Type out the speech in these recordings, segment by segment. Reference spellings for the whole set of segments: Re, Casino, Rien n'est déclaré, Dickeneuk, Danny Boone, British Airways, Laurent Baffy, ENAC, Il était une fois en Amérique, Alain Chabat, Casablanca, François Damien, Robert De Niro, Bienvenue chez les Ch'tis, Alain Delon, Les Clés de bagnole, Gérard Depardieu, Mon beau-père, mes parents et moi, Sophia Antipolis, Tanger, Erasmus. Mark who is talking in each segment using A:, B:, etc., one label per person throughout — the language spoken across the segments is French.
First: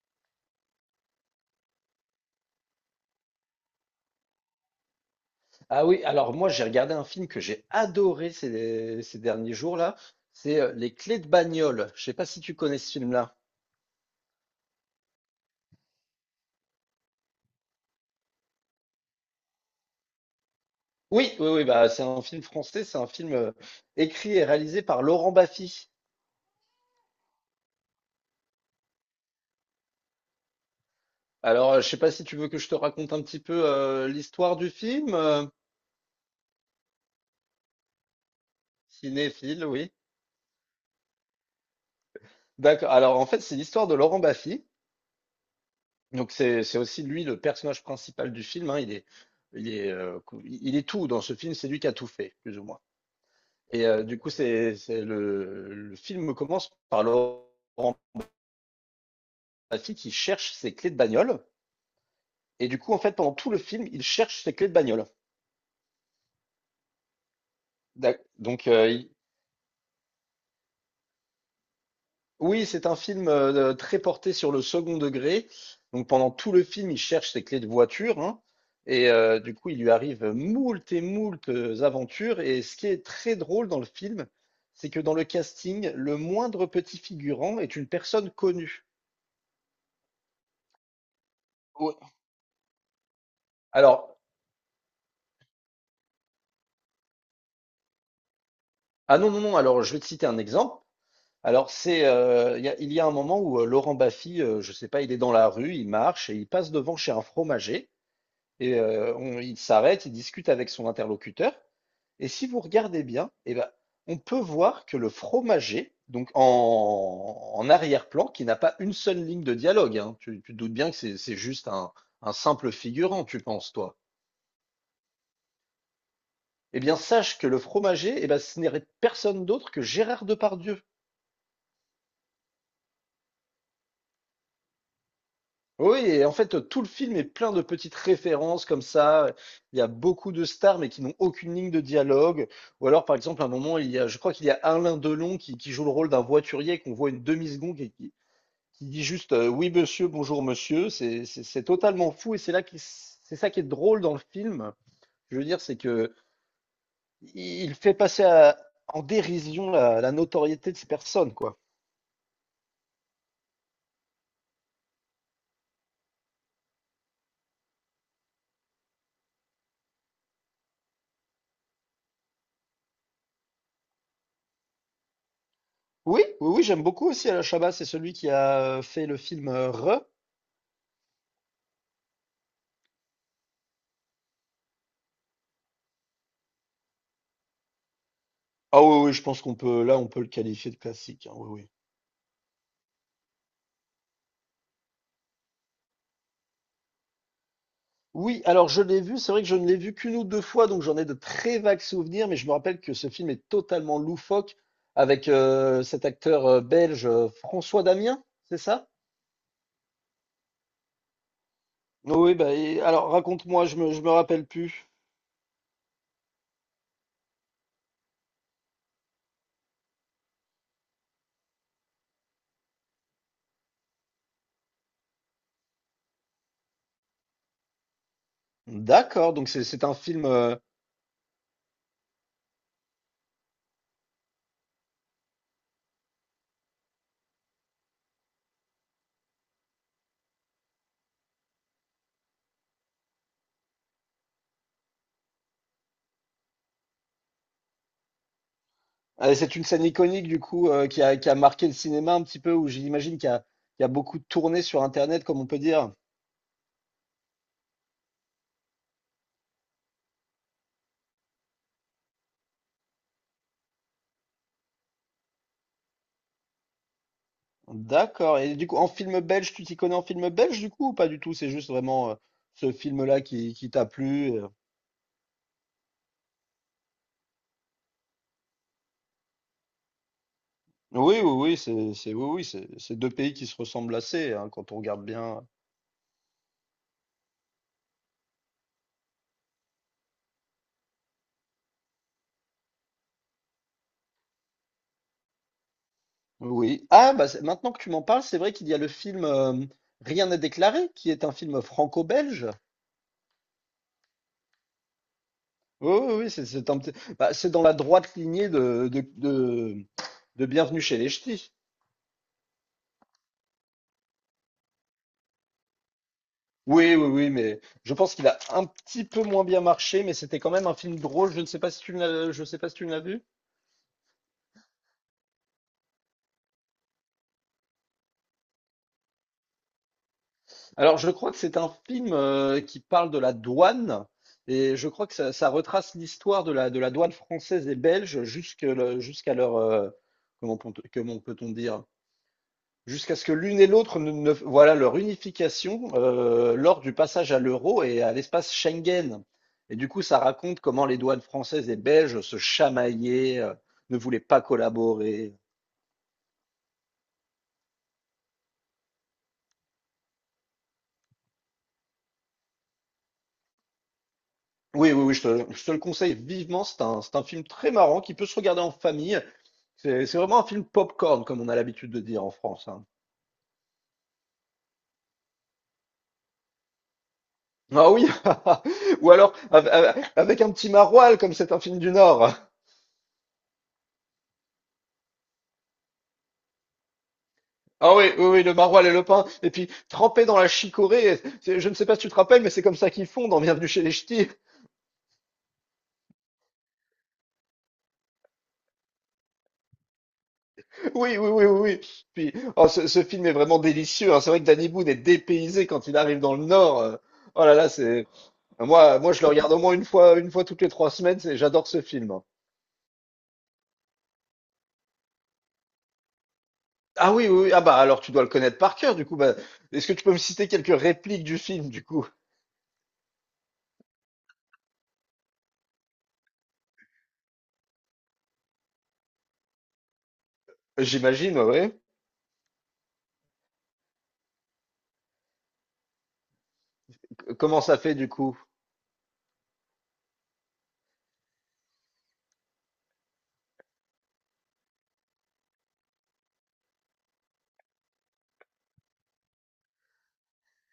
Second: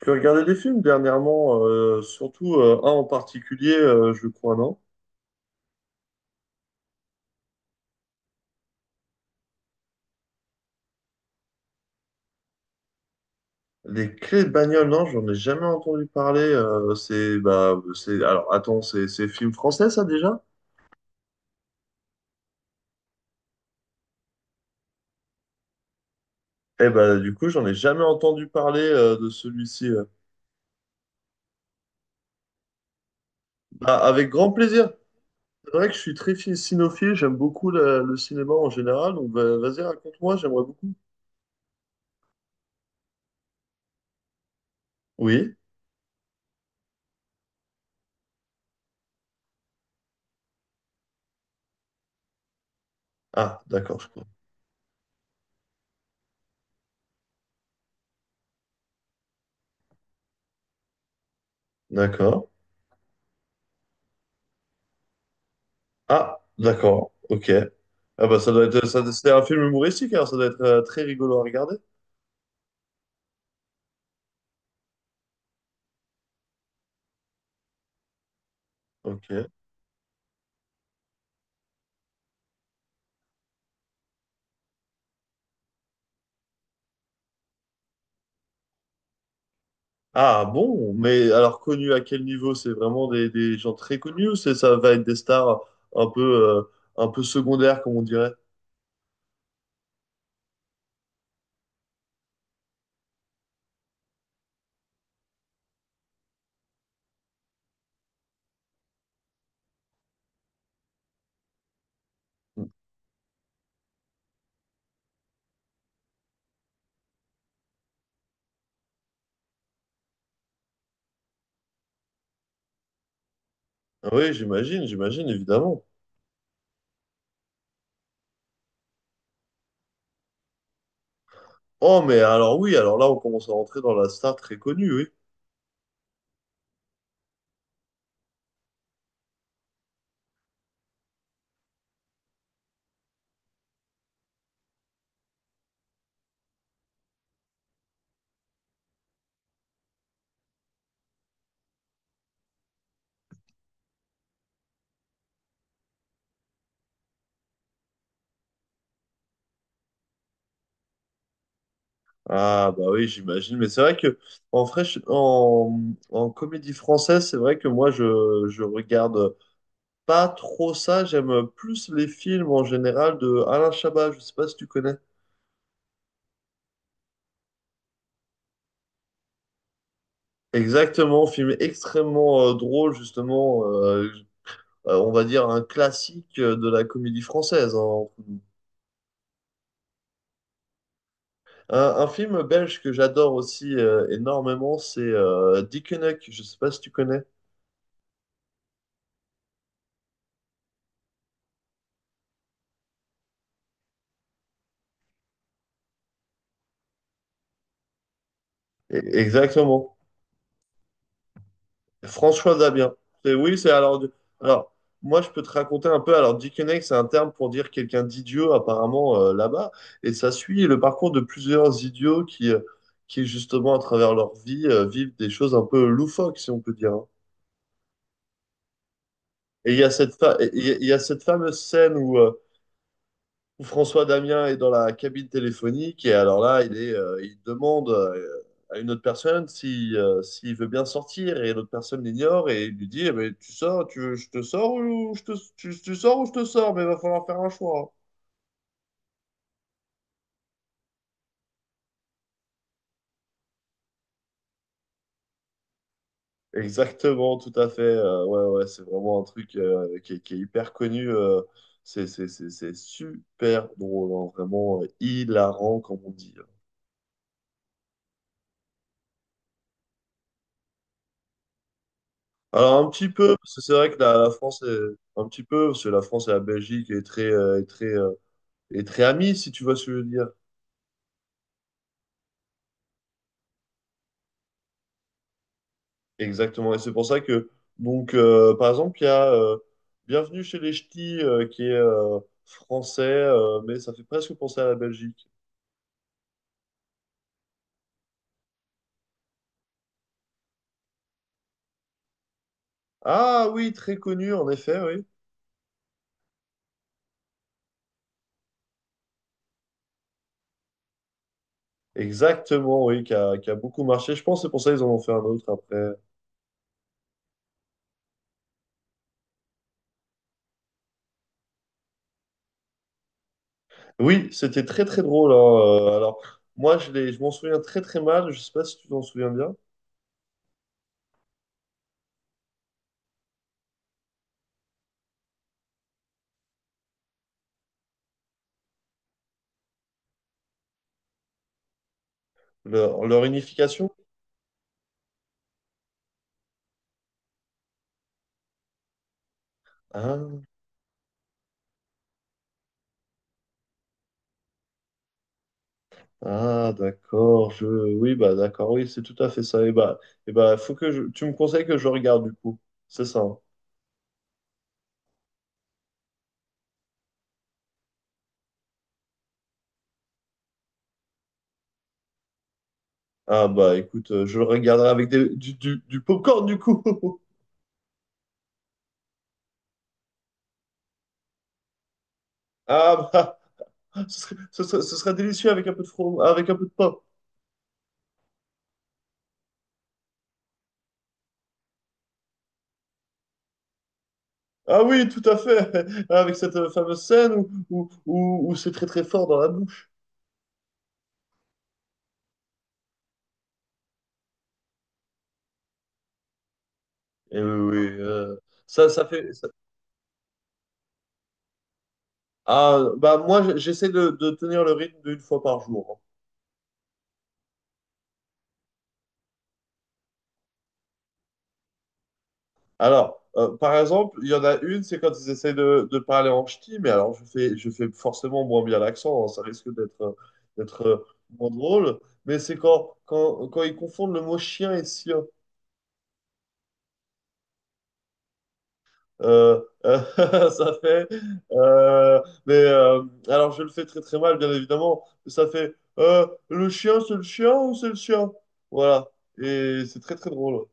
A: Tu as regardé des films dernièrement, surtout un en particulier, je crois, non?
B: Ah oui, alors moi j'ai regardé un film que j'ai adoré ces derniers jours-là, c'est Les Clés de bagnole. Je sais pas si tu connais ce film-là.
A: Les clés de bagnole, non, j'en ai jamais entendu parler. C'est, bah, c'est, alors attends, c'est film français ça déjà?
B: Oui, oui, oui, bah c'est un film français, c'est un film écrit et réalisé par Laurent Baffy.
A: Eh bah, du coup, j'en ai jamais entendu parler de celui-ci.
B: Alors je sais pas si tu veux que je te raconte un petit peu
A: Bah, avec grand
B: l'histoire du
A: plaisir.
B: film.
A: C'est vrai que je suis cinéphile, j'aime beaucoup le cinéma en général, donc bah,
B: Cinéphile,
A: vas-y,
B: oui.
A: raconte-moi, j'aimerais beaucoup.
B: D'accord. Alors en fait c'est l'histoire de Laurent Baffy.
A: Oui?
B: Donc c'est aussi lui le personnage principal du film, hein. Il est il est tout dans ce film, c'est lui qui a tout fait plus ou moins.
A: Ah,
B: Et
A: d'accord, je
B: du
A: crois.
B: coup, le film commence par Laurent Baffy qui cherche ses clés de bagnole.
A: D'accord.
B: Et du coup, en fait, pendant tout le film, il cherche ses clés de bagnole.
A: Ah, d'accord, ok.
B: D'ac-
A: Ah bah ça doit
B: Donc,
A: être,
B: euh,
A: ça,
B: il-
A: c'est un film humoristique, alors ça doit être très rigolo à regarder.
B: oui, c'est un film très porté sur le second degré. Donc, pendant tout le film, il cherche ses clés de voiture, hein. Et
A: Ok.
B: du coup, il lui arrive moult et moult aventures. Et ce qui est très drôle dans le film, c'est que dans le casting, le moindre petit figurant est une personne connue.
A: Ah bon, mais alors connu à
B: Ouais.
A: quel niveau? C'est vraiment des gens très
B: Alors,
A: connus ou c'est ça va être des stars un peu, euh, un peu secondaires, comme on dirait?
B: ah non, non, non, alors je vais te citer un exemple. Alors c'est, il y a un moment où Laurent Baffy, je sais pas, il est dans la rue, il marche et il passe devant chez un fromager et il s'arrête, il discute avec son interlocuteur. Et si vous regardez bien, eh ben, on peut voir que le fromager, donc en arrière-plan, qui n'a pas une seule ligne de dialogue, hein, tu te doutes bien que c'est juste un simple figurant, tu penses, toi.
A: Ah oui, j'imagine, j'imagine, évidemment.
B: Eh bien, sache que le fromager, eh ben, ce n'est personne d'autre que Gérard Depardieu.
A: Oh, mais alors oui, alors là, on commence à rentrer dans la star très connue, oui.
B: Oui, et en fait, tout le film est plein de petites références comme ça. Il y a beaucoup de stars, mais qui n'ont aucune ligne de dialogue. Ou alors, par exemple, à un moment, il y a, je crois qu'il y a Alain Delon qui joue le rôle d'un voiturier qu'on voit une demi-seconde et qui dit juste oui monsieur, bonjour monsieur. C'est totalement fou et c'est ça qui est drôle dans le film. Je veux dire, c'est que il fait passer à- en dérision la notoriété de ces personnes, quoi.
A: Ah bah oui, j'imagine. Mais c'est vrai que en, fraîche- en, en comédie française, c'est vrai que moi, je regarde pas trop ça. J'aime plus les films en général de Alain Chabat. Je sais pas si tu connais.
B: Oui, oui, oui, j'aime beaucoup aussi Alain Chabat. C'est celui qui a fait le film Re.
A: Exactement, film extrêmement drôle, justement. On va dire un classique de la comédie française, hein, entre nous.
B: Ah oui, oui, je pense qu'on peut, là, on peut le qualifier de classique, hein, oui, oui.
A: Un film belge que j'adore aussi énormément, c'est Dickeneuk. Je sais pas si tu connais.
B: Oui, alors je l'ai vu, c'est vrai que je ne l'ai vu qu'une ou deux fois, donc j'en ai de très vagues souvenirs, mais je me rappelle que ce film est totalement loufoque avec cet acteur belge François Damien, c'est ça?
A: E- Exactement.
B: Oui, bah,
A: François
B: et-
A: Dabien.
B: alors
A: C'est- oui,
B: raconte-moi,
A: c'est alors.
B: je me rappelle
A: Alors,
B: plus.
A: moi, je peux te raconter un peu. Alors, Dickeneck, c'est un terme pour dire quelqu'un d'idiot, apparemment, là-bas. Et ça suit le parcours de plusieurs idiots qui justement, à travers leur vie, vivent des choses un peu loufoques, si on peut dire, hein.
B: D'accord, donc c'est
A: Et il y
B: c'est
A: a
B: un
A: cette
B: film,
A: fa- et
B: euh,
A: il y a cette fameuse scène où François Damien est dans la cabine téléphonique et alors là, il demande à une autre personne si s'il veut bien sortir et l'autre personne l'ignore et il lui dit, eh ben, tu sors, tu veux, je te sors tu, tu sors ou je te sors, mais il va falloir faire un choix.
B: euh, C'est une scène iconique du coup qui a marqué le cinéma un petit peu, où j'imagine il y a beaucoup tourné sur Internet, comme on peut dire.
A: Exactement, tout à fait. Ouais, ouais, c'est vraiment un truc est qui est hyper connu. C'est super drôle, hein, vraiment hilarant, comme on dit, hein.
B: D'accord. Et du coup, en film belge, tu t'y connais en film belge du coup ou pas du tout? C'est juste vraiment ce
A: Alors un petit
B: film-là
A: peu, parce que
B: qui
A: c'est
B: t'a
A: vrai que la
B: plu,
A: France est un petit peu, parce que la France et la Belgique est très amies, si tu vois ce que je veux dire.
B: Oui, oui, oui, oui, oui, c'est deux pays qui se ressemblent assez, hein, quand on regarde bien.
A: Exactement. Et c'est pour ça que, donc, par exemple, il y a Bienvenue chez les Ch'tis, qui est français, mais ça fait presque penser à la Belgique.
B: Oui. Ah, bah, c'est- maintenant que tu m'en parles, c'est vrai qu'il y a le film Rien n'est déclaré, qui est un film franco-belge.
A: Ah oui, très connu, en effet, oui.
B: Oui, oui, oui, c'est un bah, c'est dans la droite lignée de Bienvenue chez les Ch'tis.
A: Exactement, oui, qui a beaucoup marché. Je pense que c'est pour ça qu'ils en ont fait un autre après.
B: Oui, oui, oui, mais je pense qu'il a un petit peu moins bien marché, mais c'était quand même un film drôle. Je ne sais pas si tu l'as, je sais pas si tu l'as vu.
A: Oui, c'était très très drôle, hein. Alors, je m'en souviens très très mal. Je sais pas si tu t'en souviens bien.
B: Alors, je crois que c'est un film qui parle de la douane, et je crois que ça retrace l'histoire de de la douane française et belge jusqu'à leur, comment peut-on dire,
A: Leur,
B: jusqu'à
A: leur
B: ce que l'une et
A: unification?
B: l'autre voilà leur unification lors du passage à l'euro et à l'espace Schengen. Et du coup, ça
A: Ah,
B: raconte comment les douanes françaises et belges se chamaillaient, ne voulaient pas collaborer.
A: ah, d'accord, je... Oui, bah d'accord, oui, c'est tout à fait ça. Et bah, faut que je... Tu me conseilles que je regarde, du coup. C'est ça, hein.
B: Oui, oui, oui, je te le conseille vivement. C'est un film très marrant qui peut se regarder en famille. C'est vraiment un film popcorn, comme on a l'habitude de dire en France, hein.
A: Ah bah, écoute, je le regarderai avec du popcorn, du coup.
B: Ah oui, ou alors avec un petit maroilles, comme c'est un film du Nord.
A: Ah bah, ce serait, ce serait, ce serait délicieux avec un peu de from avec un peu de pain.
B: Ah oui, oui, oui, le maroilles et le pain, et puis trempé dans la chicorée, c'est- je ne sais pas si tu te rappelles, mais c'est comme ça qu'ils font dans Bienvenue chez les Ch'tis.
A: Ah oui, tout à fait. Avec cette fameuse scène où c'est très très fort dans la bouche.
B: Oui, oui, oui, oui, oui. Puis, oh, ce film est vraiment délicieux, hein. C'est vrai que Danny Boone est dépaysé quand il arrive dans le Nord,
A: Et
B: Oh là là,
A: oui, oui,
B: c'est, moi,
A: ça
B: moi, je le
A: fait... ça-
B: regarde au moins une fois toutes les trois semaines, c'est- j'adore ce film, hein.
A: Ah, bah moi, j'essaie de tenir le rythme d'une fois par jour, hein.
B: Ah oui, oui, oui, ah bah, alors tu dois le connaître par cœur, du coup, bah, est-ce que tu peux me citer quelques répliques du film, du coup?
A: Alors, par exemple, il y en a une, c'est quand ils essayent de parler en ch'ti, mais alors je fais forcément moins bien l'accent, hein, ça risque d'être
B: J'imagine,
A: moins
B: ouais.
A: drôle, mais c'est quand, quand, quand ils confondent le mot chien et sien.
B: Comment ça fait, du coup?
A: Euh, euh, Ça fait. euh, mais euh, alors, je le fais très très mal, bien évidemment, mais ça fait le chien, c'est le chien ou c'est le chien? Voilà, et c'est très très drôle.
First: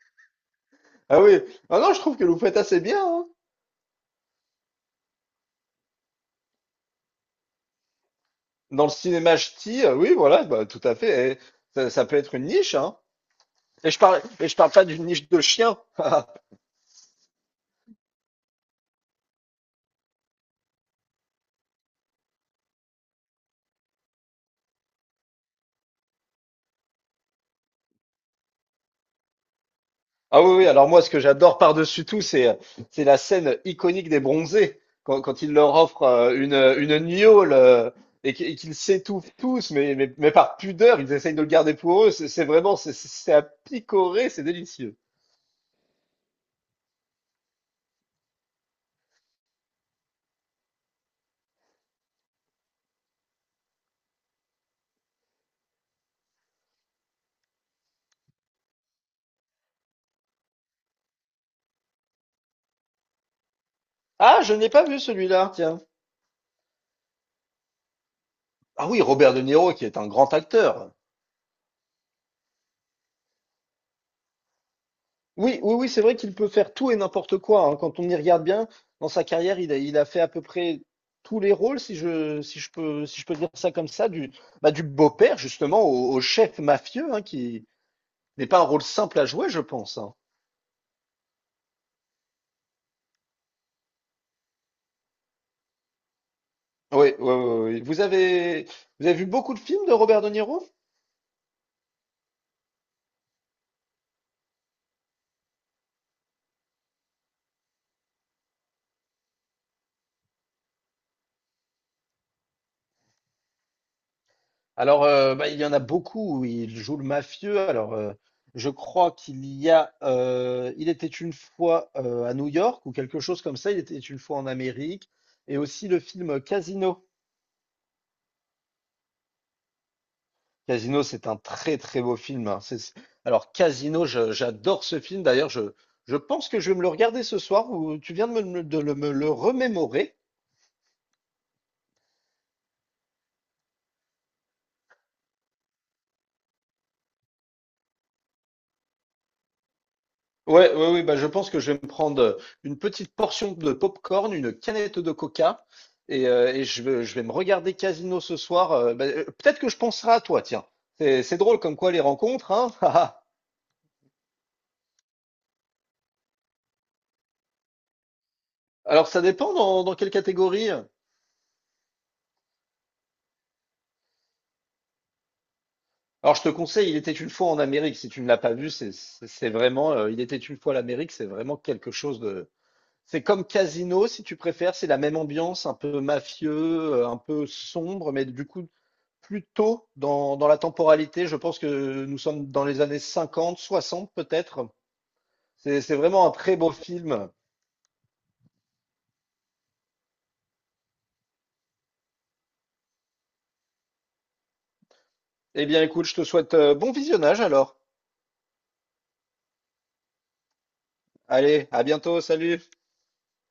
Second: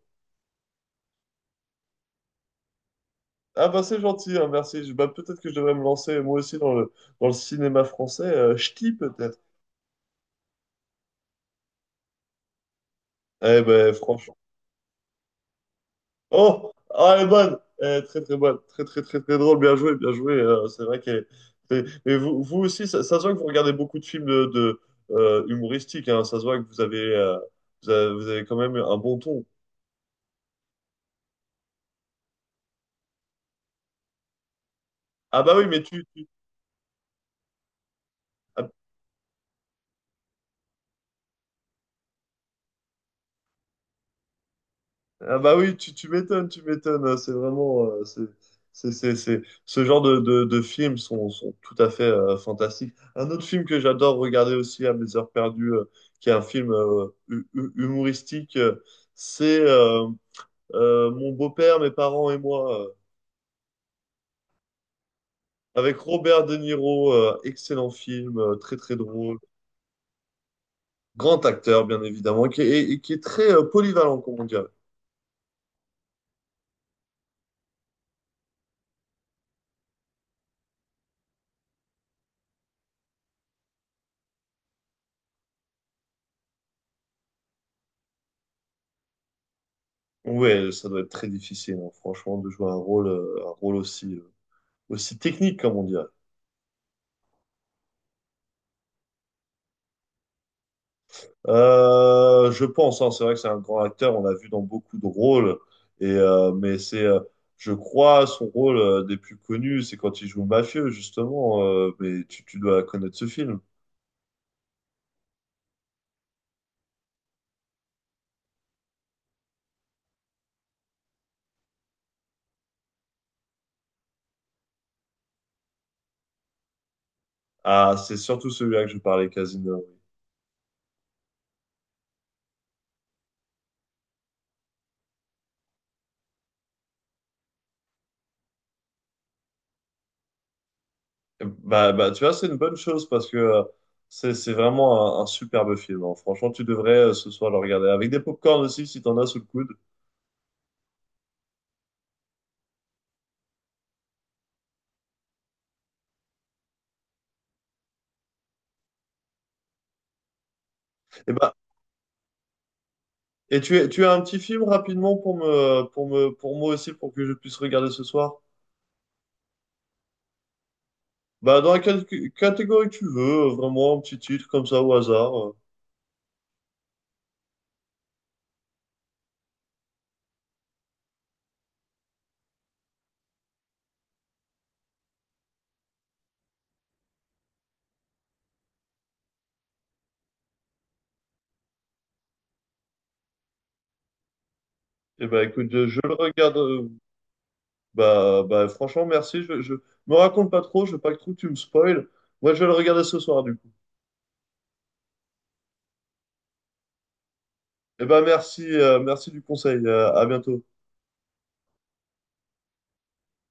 B: Ah oui. Ah non, je trouve que vous faites assez bien, hein.
A: Ah bah c'est gentil, hein, merci. Je- bah, peut-être que je devrais me lancer moi aussi dans le cinéma français.
B: Dans le
A: Ch'ti
B: cinéma
A: peut-être.
B: ch'ti, oui, voilà, bah, tout à fait. Et ça peut être une niche, hein.
A: Eh ben franchement.
B: Et je parle pas d'une niche de chien.
A: Oh, ah, elle est bonne. Eh, très très bonne. Très très très très drôle. Bien joué, bien joué. C'est vrai qu'elle est- est- Et vous, vous aussi, ça se voit que vous regardez beaucoup de films humoristiques, hein. Ça se voit que vous avez, vous avez quand même un bon ton.
B: Ah oui, oui, alors moi, ce que j'adore par-dessus tout, c'est la scène iconique des bronzés, quand
A: Ah
B: il
A: bah oui,
B: leur
A: mais tu,
B: offre
A: tu-
B: une gnôle et et qu'ils s'étouffent tous, mais par pudeur, ils essayent de le garder pour eux. C'est vraiment, c'est à picorer, c'est délicieux.
A: Ah bah oui, tu m'étonnes, tu m'étonnes, hein. C'est vraiment, c'est- ce genre de films sont, sont tout à fait fantastiques. Un autre film que j'adore regarder aussi à mes heures perdues, qui est un film humoristique, c'est Mon beau-père, mes parents et moi,
B: Ah, je n'ai pas vu celui-là, tiens.
A: avec Robert De Niro. Euh, excellent film, très
B: Ah
A: très
B: oui, Robert
A: drôle,
B: De Niro, qui est un grand acteur.
A: grand acteur bien évidemment, qui est, et qui est très polyvalent, comme on dirait.
B: Oui, oui, oui, c'est vrai qu'il peut faire tout et n'importe quoi, hein. Quand on y regarde bien, dans sa carrière, il a fait à peu près tous les rôles, si je peux dire ça comme ça, du, bah, du beau-père justement au chef mafieux, hein, qui n'est pas un rôle simple à jouer, je pense, hein.
A: Ouais, ça doit être très difficile, hein, franchement, de jouer un rôle aussi, aussi technique, comme on dirait.
B: Oui, oui, oui, oui. Vous avez vu beaucoup de films de Robert De Niro?
A: Je pense, hein, c'est vrai que c'est un grand acteur, on l'a vu dans beaucoup de rôles, et, euh, mais c'est, euh, je crois, son rôle des plus connus, c'est quand il joue mafieux, justement, mais tu dois connaître ce film.
B: Alors, bah, il y en a beaucoup où il joue le mafieux. Alors, je crois qu'il y a, il était une fois à New York ou quelque chose comme ça. Il était une fois en Amérique. Et aussi le film Casino.
A: Ah, c'est surtout celui-là que je parlais, Casino.
B: Casino, c'est un très très beau film, hein. Alors, Casino, j'adore ce film. D'ailleurs, je pense que je vais me le regarder ce soir. Ou tu viens de me, de le- me le remémorer.
A: Bah, bah, tu vois, c'est une bonne chose, parce que c'est vraiment un superbe film, hein. Franchement, tu devrais ce soir le regarder, avec des pop aussi, si t'en as sous le coude.
B: Ouais, ouais, ouais, bah je pense que je vais me prendre une petite portion de popcorn, une canette de coca, et, je vais me regarder Casino ce soir. Peut-être que je penserai à toi, tiens.
A: Et
B: C'est
A: ben,
B: drôle comme quoi les rencontres, hein.
A: et tu, es- tu as un petit film rapidement pour me, pour me, pour moi aussi, pour que je puisse regarder ce soir?
B: Alors ça dépend dans quelle catégorie.
A: Bah, dans la cat- catégorie que tu veux, vraiment un petit titre comme ça au hasard.
B: Alors je te conseille, il était une fois en Amérique, si tu ne l'as pas vu, c'est vraiment, il était une fois l'Amérique, c'est vraiment quelque chose de, c'est comme Casino, si tu préfères, c'est la même ambiance, un peu mafieux, un peu sombre, mais du coup, plutôt dans la temporalité. Je pense que nous sommes dans les années 50, 60 peut-être.
A: Et ben écoute,
B: C'est
A: je le
B: vraiment un
A: regarde.
B: très beau
A: Euh,
B: film.
A: bah, bah, franchement, merci. Je me raconte pas trop, je veux pas que trop tu me spoil. Moi, je vais le regarder ce soir, du coup.
B: Eh bien, écoute, je te souhaite bon visionnage alors.
A: Et ben merci, merci du conseil. Euh, à bientôt.
B: Allez, à bientôt, salut.